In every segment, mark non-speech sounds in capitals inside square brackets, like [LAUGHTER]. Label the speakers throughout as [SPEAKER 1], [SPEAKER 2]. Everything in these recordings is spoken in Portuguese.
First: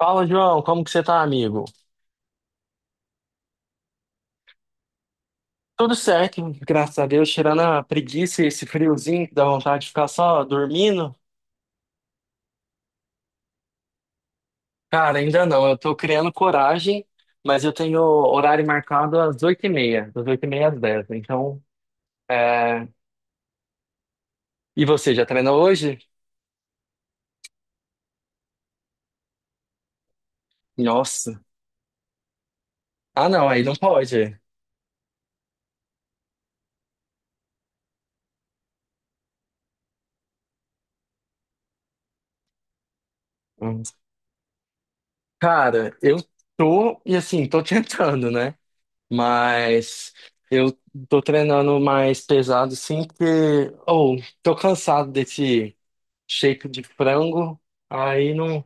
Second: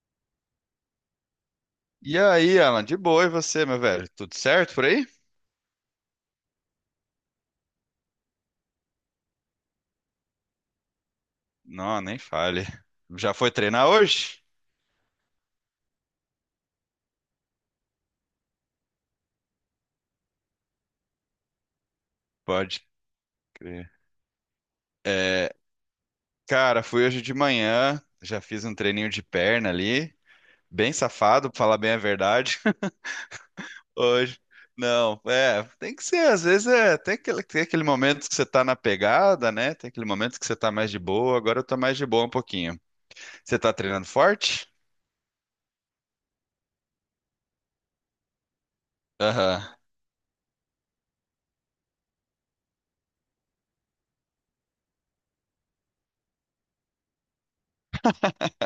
[SPEAKER 1] Fala, João, como que você tá, amigo?
[SPEAKER 2] E aí, Alan, de boa, e você, meu velho? Tudo certo por aí?
[SPEAKER 1] Tudo certo, graças a Deus, tirando a preguiça e esse friozinho que dá vontade de ficar só dormindo.
[SPEAKER 2] Não, nem fale. Já foi treinar hoje?
[SPEAKER 1] Cara, ainda não, eu tô criando coragem, mas eu tenho horário marcado às oito e meia, das oito e 30 às 10 então.
[SPEAKER 2] Pode
[SPEAKER 1] É.
[SPEAKER 2] crer.
[SPEAKER 1] E você, já
[SPEAKER 2] É,
[SPEAKER 1] treinou hoje?
[SPEAKER 2] cara, fui hoje de manhã, já fiz um treininho de perna ali, bem
[SPEAKER 1] Nossa.
[SPEAKER 2] safado, pra falar bem a verdade. [LAUGHS]
[SPEAKER 1] Ah, não, aí não pode.
[SPEAKER 2] Hoje. Não, é, tem que ser, às vezes é, tem aquele momento que você tá na pegada, né? Tem aquele momento que você tá mais de boa, agora eu tô mais de boa um pouquinho. Você tá
[SPEAKER 1] Hum.
[SPEAKER 2] treinando forte?
[SPEAKER 1] Cara, eu tô, e assim, tô [LAUGHS] tentando, né?
[SPEAKER 2] Aham.
[SPEAKER 1] Mas eu tô treinando mais pesado, sim, porque. Ou, tô cansado desse shake de frango. Aí não,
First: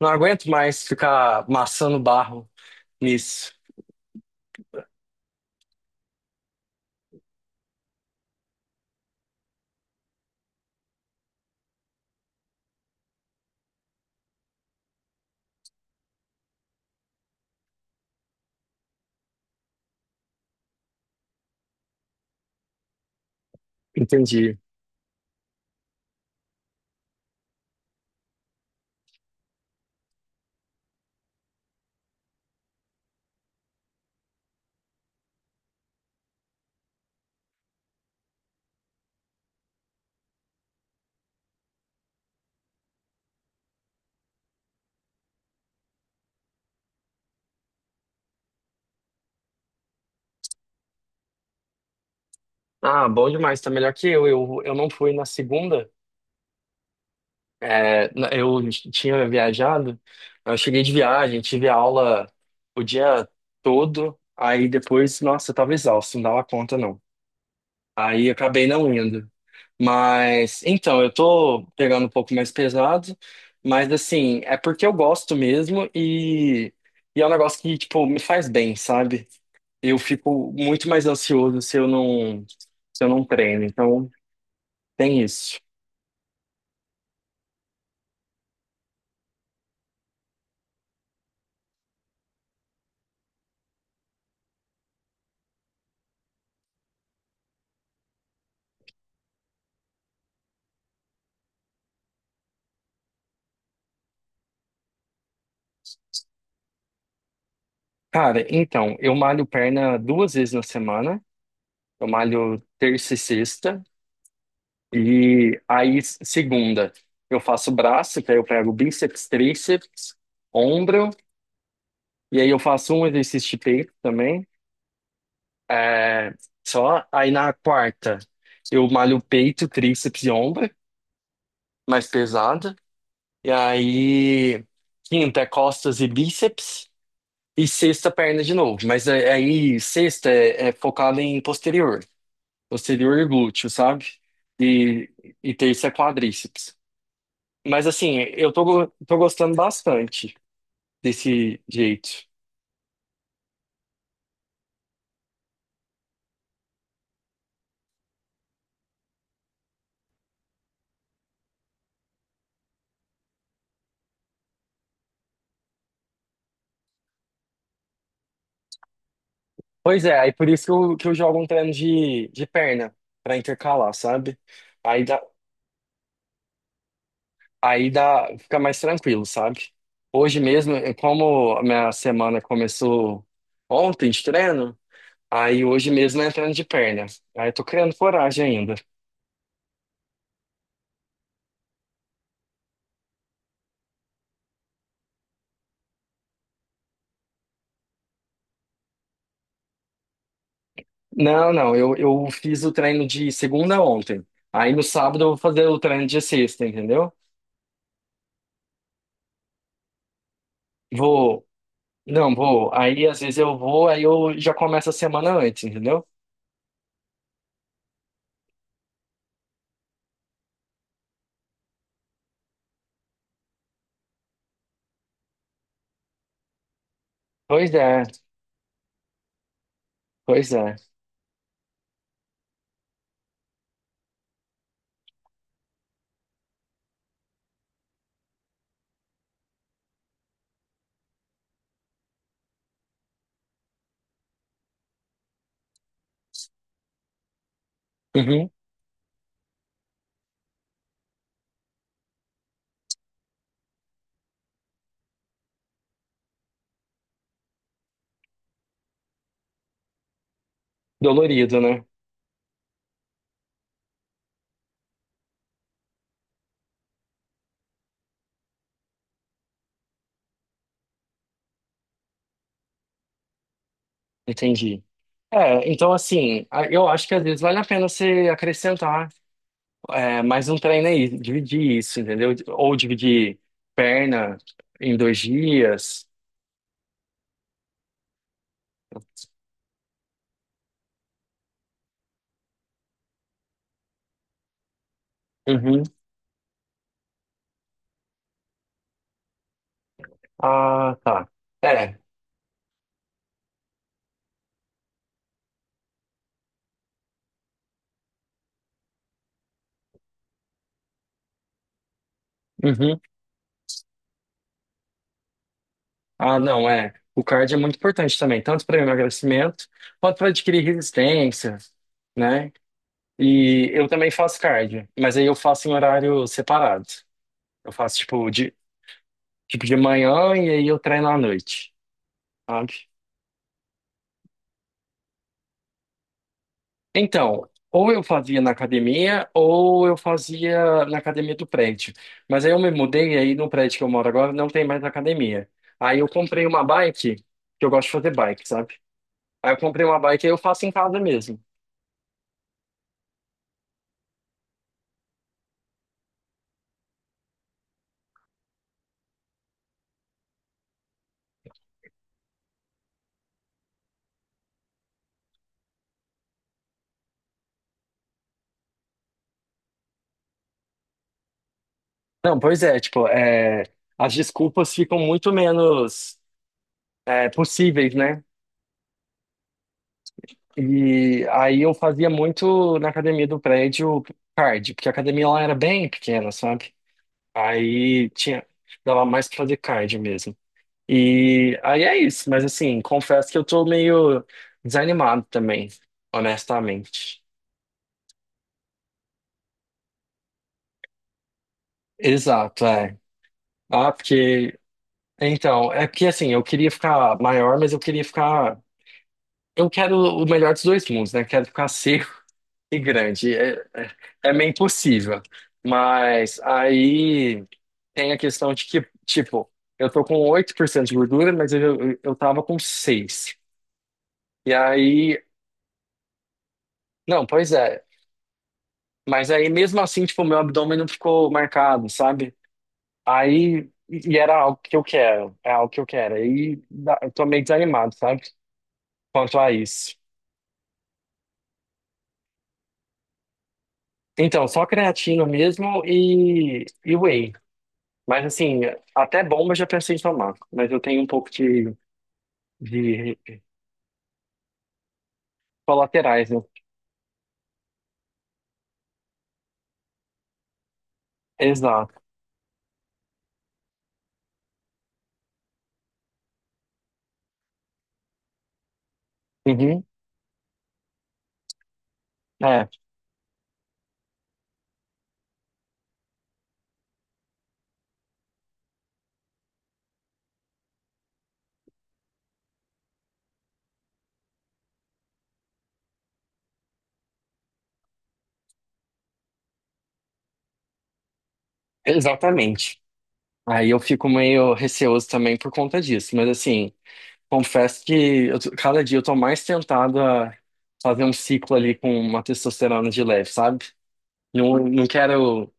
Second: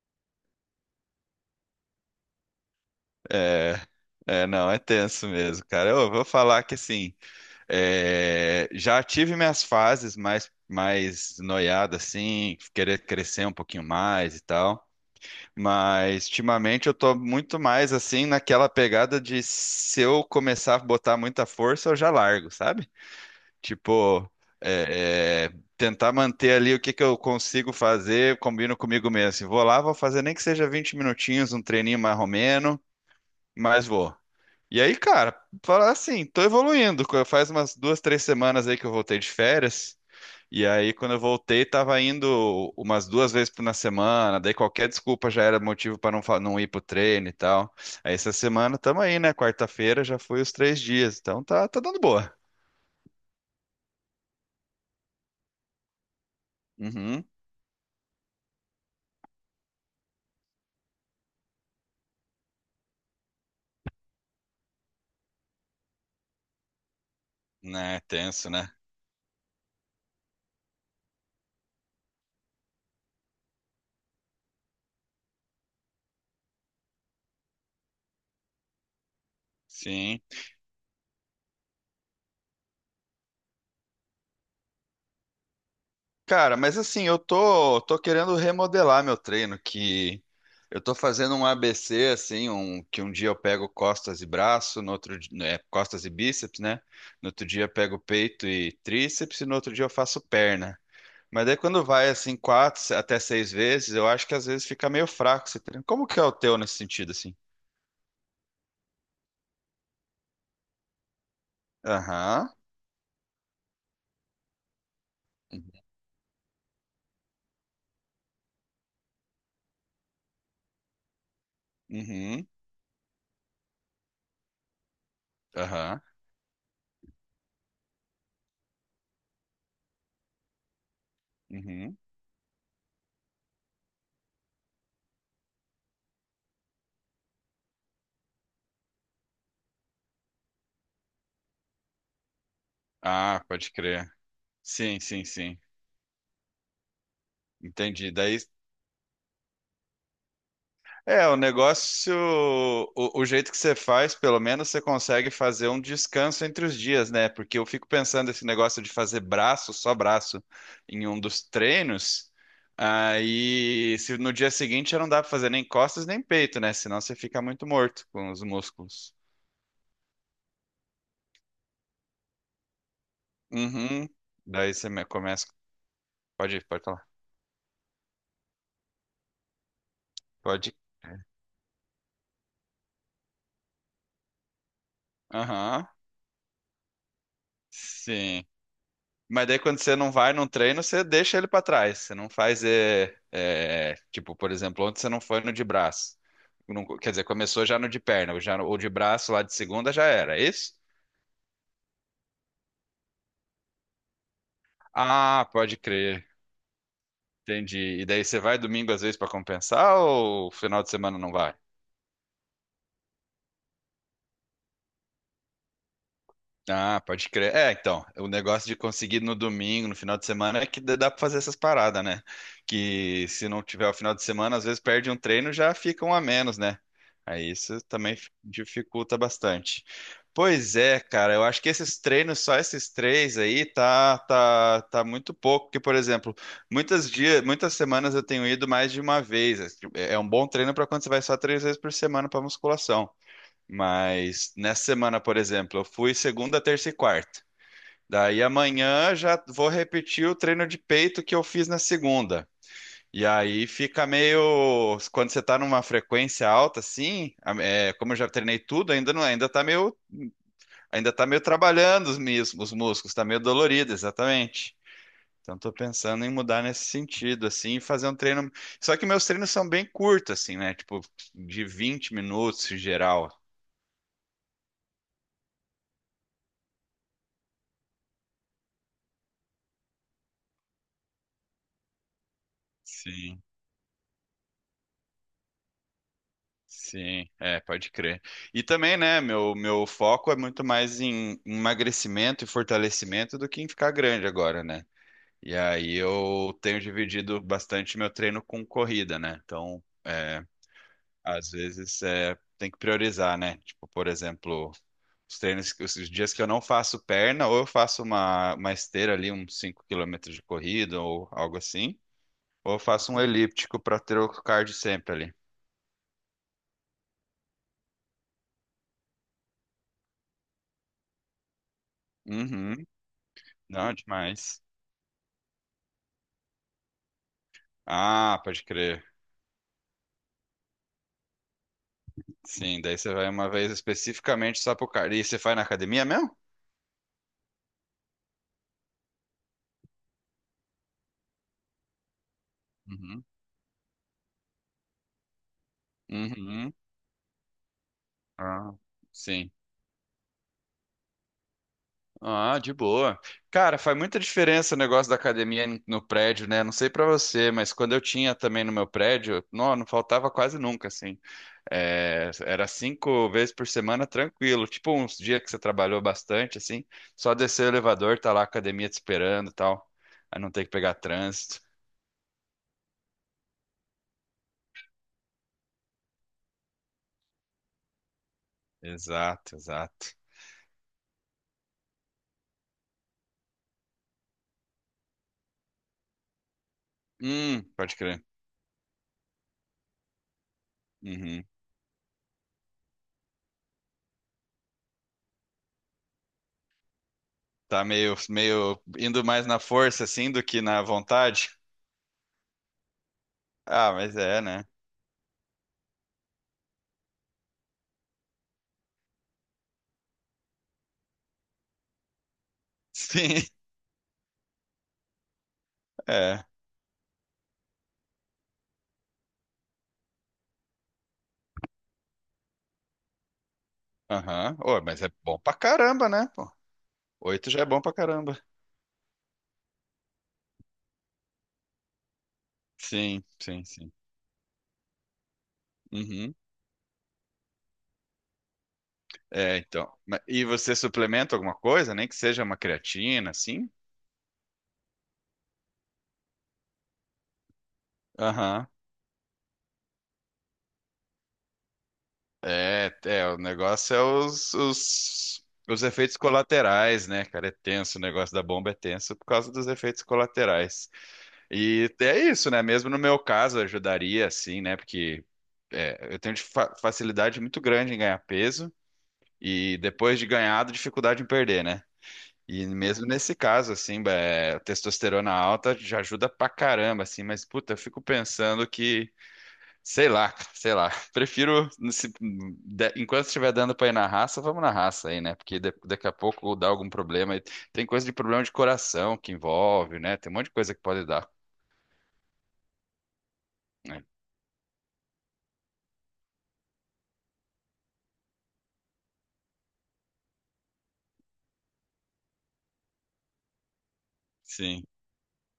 [SPEAKER 1] não aguento mais ficar amassando barro nisso.
[SPEAKER 2] É, não, é tenso mesmo, cara. Eu vou falar que assim. É, já tive minhas fases mais, mais noiada, assim, querer crescer um pouquinho mais e tal. Mas ultimamente eu tô muito mais assim naquela pegada de se eu começar a botar muita força, eu já largo, sabe? Tipo,
[SPEAKER 1] Entendi.
[SPEAKER 2] tentar manter ali o que que eu consigo fazer, combino comigo mesmo. Assim, vou lá, vou fazer nem que seja 20 minutinhos, um treininho mais romeno, mas vou. E aí, cara, falar assim, tô evoluindo. Faz umas duas, três semanas aí que eu voltei de férias. E aí, quando eu voltei, tava indo umas duas na semana. Daí qualquer desculpa já era motivo pra não, não ir pro treino e tal. Aí essa semana tamo aí, né? Quarta-feira já foi os três dias. Então tá, tá dando boa.
[SPEAKER 1] Ah, bom demais, tá melhor que eu. Eu não fui na segunda.
[SPEAKER 2] Uhum.
[SPEAKER 1] É, eu tinha viajado, eu cheguei de viagem, tive aula o dia todo. Aí depois, nossa, eu tava exausto, não dava conta não.
[SPEAKER 2] Né,
[SPEAKER 1] Aí
[SPEAKER 2] tenso,
[SPEAKER 1] acabei
[SPEAKER 2] né?
[SPEAKER 1] não indo. Mas, então, eu tô pegando um pouco mais pesado, mas assim, é porque eu gosto mesmo e é um negócio que, tipo, me faz bem, sabe? Eu
[SPEAKER 2] Sim.
[SPEAKER 1] fico muito mais ansioso se eu não treino, então tem isso.
[SPEAKER 2] Cara, mas assim, tô querendo remodelar meu treino, que eu tô fazendo um ABC, assim, um, que um dia eu pego costas e braço, no outro, né, costas e bíceps, né? No outro dia eu pego peito e tríceps, e no outro dia eu faço perna. Mas daí quando vai, assim, quatro até seis vezes, eu acho que às vezes fica meio fraco esse treino. Como que é o teu nesse sentido, assim?
[SPEAKER 1] Cara, então, eu malho perna 2 vezes na semana, eu
[SPEAKER 2] Aham,
[SPEAKER 1] malho terça e sexta, e
[SPEAKER 2] uhum,
[SPEAKER 1] aí segunda eu faço braço, que aí eu pego bíceps, tríceps, ombro. E
[SPEAKER 2] uhum,
[SPEAKER 1] aí eu faço um exercício de peito também.
[SPEAKER 2] aham,
[SPEAKER 1] É, só. Aí na quarta eu malho peito, tríceps e ombro,
[SPEAKER 2] uhum.
[SPEAKER 1] mais pesado. E aí quinta é costas e bíceps. E sexta, perna de novo. Mas aí sexta é focada em posterior. Posterior e
[SPEAKER 2] Ah,
[SPEAKER 1] glúteo,
[SPEAKER 2] pode
[SPEAKER 1] sabe?
[SPEAKER 2] crer. Sim,
[SPEAKER 1] E,
[SPEAKER 2] sim,
[SPEAKER 1] e
[SPEAKER 2] sim.
[SPEAKER 1] terça é quadríceps. Mas
[SPEAKER 2] Entendi.
[SPEAKER 1] assim,
[SPEAKER 2] Daí
[SPEAKER 1] eu tô, tô gostando bastante
[SPEAKER 2] é, o
[SPEAKER 1] desse jeito.
[SPEAKER 2] negócio, o jeito que você faz, pelo menos você consegue fazer um descanso entre os dias, né? Porque eu fico pensando esse negócio de fazer braço, só braço, em um dos treinos, aí se no dia seguinte já não dá pra fazer nem costas nem peito, né? Senão você fica muito morto com os músculos.
[SPEAKER 1] Pois é, aí por isso que eu jogo um treino de perna, pra intercalar,
[SPEAKER 2] Uhum.
[SPEAKER 1] sabe?
[SPEAKER 2] Daí você
[SPEAKER 1] Aí dá,
[SPEAKER 2] começa. Pode ir, pode falar.
[SPEAKER 1] aí dá, fica mais tranquilo, sabe? Hoje
[SPEAKER 2] Pode ir.
[SPEAKER 1] mesmo, como a minha semana começou ontem de treino, aí
[SPEAKER 2] Aham.
[SPEAKER 1] hoje mesmo é treino de perna. Aí eu tô criando
[SPEAKER 2] Sim.
[SPEAKER 1] coragem ainda.
[SPEAKER 2] Mas daí quando você não vai num treino, você deixa ele para trás. Você não faz, tipo, por exemplo, ontem você não foi no de braço. Não, quer dizer, começou já no de perna, ou já ou de braço lá de segunda já era, é isso?
[SPEAKER 1] Não, não, eu fiz o treino de segunda ontem. Aí no sábado eu vou
[SPEAKER 2] Ah,
[SPEAKER 1] fazer
[SPEAKER 2] pode
[SPEAKER 1] o treino de
[SPEAKER 2] crer.
[SPEAKER 1] sexta, entendeu?
[SPEAKER 2] Entendi. E daí você vai domingo às vezes para compensar ou final de semana não
[SPEAKER 1] Vou,
[SPEAKER 2] vai?
[SPEAKER 1] não, vou. Aí às vezes eu vou, aí eu já começo a semana antes, entendeu?
[SPEAKER 2] Ah, pode crer. É, então, o negócio de conseguir no domingo, no final de semana, é que dá pra fazer essas paradas, né? Que se não tiver o final de semana, às vezes perde um treino, já fica um a menos, né? Aí
[SPEAKER 1] Pois
[SPEAKER 2] isso
[SPEAKER 1] é,
[SPEAKER 2] também dificulta bastante.
[SPEAKER 1] pois é.
[SPEAKER 2] Pois é, cara, eu acho que esses treinos, só esses três aí, tá muito pouco. Porque, por exemplo, muitas dias, muitas semanas eu tenho ido mais de uma vez. É tipo, é um bom treino para quando você vai só três vezes por semana para musculação. Mas nessa semana, por exemplo, eu fui segunda, terça e quarta. Daí
[SPEAKER 1] Uhum.
[SPEAKER 2] amanhã já vou repetir o treino de peito que eu fiz na segunda. E aí fica meio. Quando você tá numa frequência alta, assim, é, como eu já treinei tudo, ainda não, ainda tá meio
[SPEAKER 1] Dolorido, né?
[SPEAKER 2] trabalhando os, os músculos, tá meio dolorido, exatamente. Então tô pensando em mudar nesse sentido, assim, e fazer um treino. Só que meus treinos são bem curtos, assim, né? Tipo, de 20 minutos em geral.
[SPEAKER 1] Entendi. É, então assim, eu acho que às vezes vale a pena você acrescentar mais um treino aí, dividir isso, entendeu? Ou dividir
[SPEAKER 2] Sim.
[SPEAKER 1] perna em 2 dias.
[SPEAKER 2] Sim, é, pode crer. E também, né, meu foco é muito mais em emagrecimento e fortalecimento do que em ficar grande agora, né? E
[SPEAKER 1] Uhum.
[SPEAKER 2] aí eu tenho dividido bastante meu treino com corrida, né? Então, é,
[SPEAKER 1] Ah, tá.
[SPEAKER 2] às
[SPEAKER 1] É.
[SPEAKER 2] vezes é, tem que priorizar, né? Tipo, por exemplo, os treinos, os dias que eu não faço perna, ou eu faço uma esteira ali, uns 5 quilômetros de corrida ou algo assim, ou eu
[SPEAKER 1] Uhum.
[SPEAKER 2] faço um elíptico para ter o cardio sempre ali.
[SPEAKER 1] Ah, não, é. O cardio é muito importante também, tanto para emagrecimento quanto para adquirir resistência, né?
[SPEAKER 2] Uhum,
[SPEAKER 1] E eu
[SPEAKER 2] não,
[SPEAKER 1] também faço
[SPEAKER 2] demais.
[SPEAKER 1] cardio, mas aí eu faço em horário separado. Eu faço tipo
[SPEAKER 2] Ah,
[SPEAKER 1] de
[SPEAKER 2] pode crer.
[SPEAKER 1] tipo de manhã e aí eu treino à noite, sabe?
[SPEAKER 2] Sim, daí você vai uma vez especificamente só pro cardio. E você faz na academia mesmo?
[SPEAKER 1] Então, ou eu fazia na academia ou eu fazia na academia do prédio. Mas aí eu me mudei e
[SPEAKER 2] Uhum.
[SPEAKER 1] aí no prédio que eu moro agora não tem mais academia. Aí eu comprei uma
[SPEAKER 2] Uhum.
[SPEAKER 1] bike, que eu gosto de fazer bike,
[SPEAKER 2] Ah,
[SPEAKER 1] sabe?
[SPEAKER 2] sim.
[SPEAKER 1] Aí eu comprei uma bike e eu faço em casa mesmo.
[SPEAKER 2] Ah, de boa. Cara, faz muita diferença o negócio da academia no prédio, né? Não sei pra você, mas quando eu tinha também no meu prédio, não, não faltava quase nunca, assim. É, era cinco vezes por semana tranquilo. Tipo, uns dias que você trabalhou bastante, assim, só descer o elevador, tá lá a academia te esperando e tal. Aí não tem que pegar trânsito.
[SPEAKER 1] Não, pois é, tipo, as desculpas ficam muito menos possíveis, né?
[SPEAKER 2] Exato, exato.
[SPEAKER 1] E aí eu fazia muito na academia do prédio cardio, porque a academia lá era bem pequena, sabe?
[SPEAKER 2] Pode
[SPEAKER 1] Aí
[SPEAKER 2] crer.
[SPEAKER 1] tinha, dava mais pra fazer cardio mesmo.
[SPEAKER 2] Uhum.
[SPEAKER 1] E aí é isso, mas assim, confesso que eu tô meio desanimado também, honestamente.
[SPEAKER 2] Tá meio, meio indo mais na força, assim, do que na vontade.
[SPEAKER 1] Exato, é.
[SPEAKER 2] Ah,
[SPEAKER 1] Ah,
[SPEAKER 2] mas é,
[SPEAKER 1] porque.
[SPEAKER 2] né?
[SPEAKER 1] Então, é porque assim, eu queria ficar maior, mas eu queria ficar. Eu quero o melhor dos dois mundos, né? Quero ficar seco [LAUGHS] e grande.
[SPEAKER 2] Sim,
[SPEAKER 1] É, meio impossível.
[SPEAKER 2] [LAUGHS]
[SPEAKER 1] Mas
[SPEAKER 2] é.
[SPEAKER 1] aí tem a questão de que, tipo, eu tô com 8% de gordura, mas eu tava com 6. E
[SPEAKER 2] Aham. Ô, mas é
[SPEAKER 1] aí,
[SPEAKER 2] bom pra caramba, né? Pô,
[SPEAKER 1] não,
[SPEAKER 2] oito
[SPEAKER 1] pois
[SPEAKER 2] já é bom
[SPEAKER 1] é.
[SPEAKER 2] pra caramba.
[SPEAKER 1] Mas aí mesmo assim, tipo, meu abdômen não ficou marcado, sabe?
[SPEAKER 2] Sim, sim,
[SPEAKER 1] Aí,
[SPEAKER 2] sim.
[SPEAKER 1] e era algo que eu quero, é algo que eu quero.
[SPEAKER 2] Uhum.
[SPEAKER 1] Eu tô meio desanimado, sabe? Quanto a
[SPEAKER 2] É, então.
[SPEAKER 1] isso.
[SPEAKER 2] E você suplementa alguma coisa, nem que seja uma creatina, assim?
[SPEAKER 1] Então, só creatina mesmo e whey. Mas assim,
[SPEAKER 2] Aham.
[SPEAKER 1] até bomba eu já pensei em tomar. Mas eu tenho um pouco de, de
[SPEAKER 2] O negócio é os, os efeitos
[SPEAKER 1] colaterais, né?
[SPEAKER 2] colaterais, né, cara? É tenso, o negócio da bomba é tenso por causa dos efeitos colaterais. E
[SPEAKER 1] Exato.
[SPEAKER 2] é isso, né? Mesmo no meu caso, ajudaria, assim, né? Porque eu tenho de facilidade muito grande em ganhar peso e
[SPEAKER 1] Uhum.
[SPEAKER 2] depois de ganhado, dificuldade em perder, né? E
[SPEAKER 1] É,
[SPEAKER 2] mesmo nesse caso, assim, é, testosterona alta já ajuda pra caramba, assim, mas puta, eu fico pensando que, sei lá, cara, sei lá, [LAUGHS] prefiro, enquanto estiver dando pra ir na raça, vamos na raça aí, né? Porque daqui a pouco dá algum problema. E tem coisa de problema de coração que envolve, né? Tem um monte de coisa que pode dar,
[SPEAKER 1] exatamente. Aí eu
[SPEAKER 2] né?
[SPEAKER 1] fico meio receoso também por conta disso. Mas assim. Confesso que cada dia eu tô mais tentado a fazer um ciclo ali com uma testosterona de leve, sabe? Não,
[SPEAKER 2] Sim.
[SPEAKER 1] não quero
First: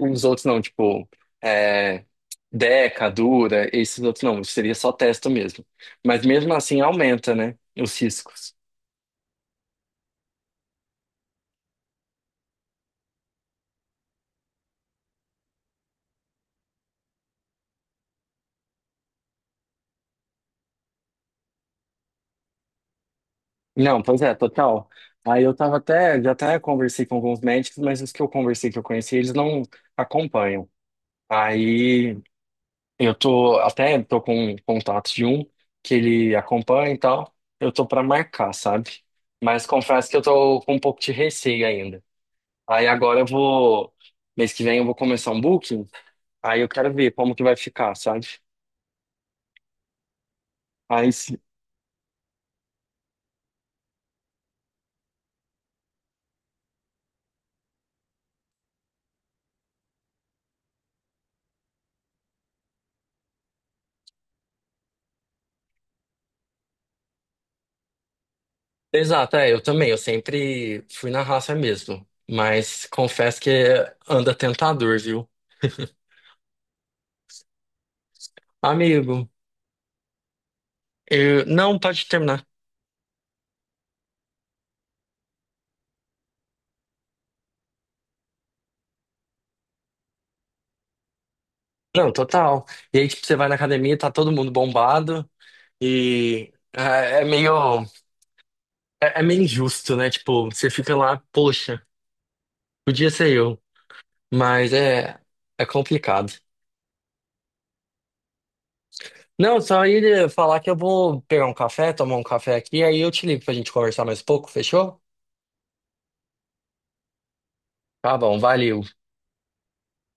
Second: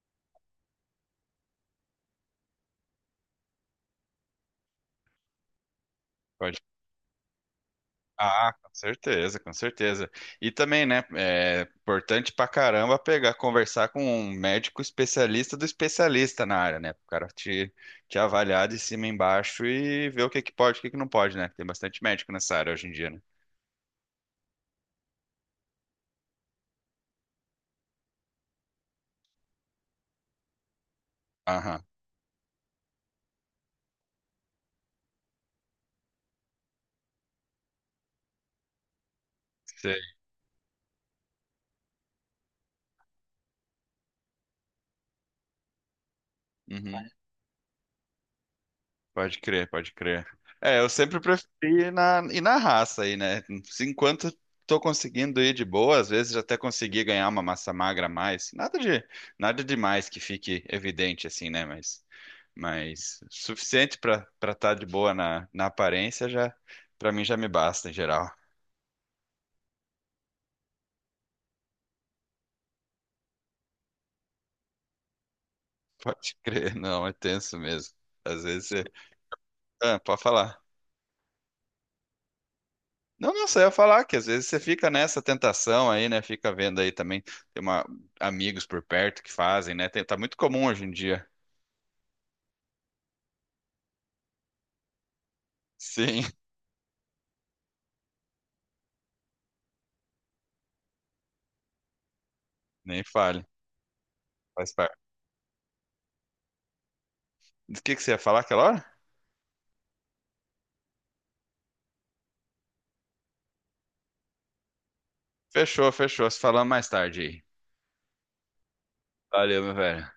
[SPEAKER 1] os outros não, tipo, é, Deca, Dura, esses outros não, seria só testo mesmo. Mas mesmo
[SPEAKER 2] Pode.
[SPEAKER 1] assim aumenta, né, os
[SPEAKER 2] Ah,
[SPEAKER 1] riscos.
[SPEAKER 2] com certeza, com certeza. E também, né, é importante pra caramba pegar, conversar com um médico especialista do especialista na área, né? O cara te avaliar de cima e embaixo e ver o que que pode, o que que não pode, né? Tem bastante médico nessa área hoje em dia, né?
[SPEAKER 1] Não, pois é, total. Aí eu tava até, já até conversei com alguns médicos, mas os que eu conversei, que eu conheci, eles não acompanham.
[SPEAKER 2] Aham,
[SPEAKER 1] Aí eu tô, até tô com contato de um que ele acompanha e tal. Eu tô pra marcar, sabe? Mas confesso
[SPEAKER 2] sei.
[SPEAKER 1] que eu tô com um pouco de receio ainda. Aí agora eu vou mês que vem eu vou começar um booking. Aí eu quero
[SPEAKER 2] Uhum,
[SPEAKER 1] ver como que vai ficar, sabe?
[SPEAKER 2] pode crer, pode crer. É, eu
[SPEAKER 1] Aí
[SPEAKER 2] sempre
[SPEAKER 1] se-
[SPEAKER 2] preferi ir na raça aí, né? Se Enquanto tô conseguindo ir de boa, às vezes até consegui ganhar uma massa magra a mais. Nada de, nada demais que fique evidente assim, né? Mas suficiente pra para estar de boa na, na aparência já para mim já me basta em geral.
[SPEAKER 1] Exato, é, eu também, eu sempre fui na raça mesmo, mas confesso que anda tentador, viu? [LAUGHS]
[SPEAKER 2] [LAUGHS] Pode crer, não, é tenso mesmo. Às vezes você,
[SPEAKER 1] Amigo,
[SPEAKER 2] ah, pode falar.
[SPEAKER 1] eu, não pode terminar.
[SPEAKER 2] Não, não, só ia falar que às vezes você fica nessa tentação aí, né? Fica vendo aí também tem uma amigos por perto que fazem, né? Tá muito comum hoje em dia. [LAUGHS]
[SPEAKER 1] Não, total. E aí, tipo, você vai na academia, tá todo mundo bombado.
[SPEAKER 2] Sim,
[SPEAKER 1] E ah, é meio, é meio injusto, né? Tipo, você fica lá, poxa,
[SPEAKER 2] nem
[SPEAKER 1] podia ser
[SPEAKER 2] fale.
[SPEAKER 1] eu, mas
[SPEAKER 2] Faz parte.
[SPEAKER 1] é complicado.
[SPEAKER 2] Do que você ia falar aquela hora?
[SPEAKER 1] Não, só ia falar que eu vou pegar um café, tomar um café aqui, aí eu te ligo pra gente conversar mais um pouco, fechou?
[SPEAKER 2] Fechou, fechou. Se falamos mais tarde aí.
[SPEAKER 1] Tá bom, valeu.
[SPEAKER 2] Valeu, meu velho.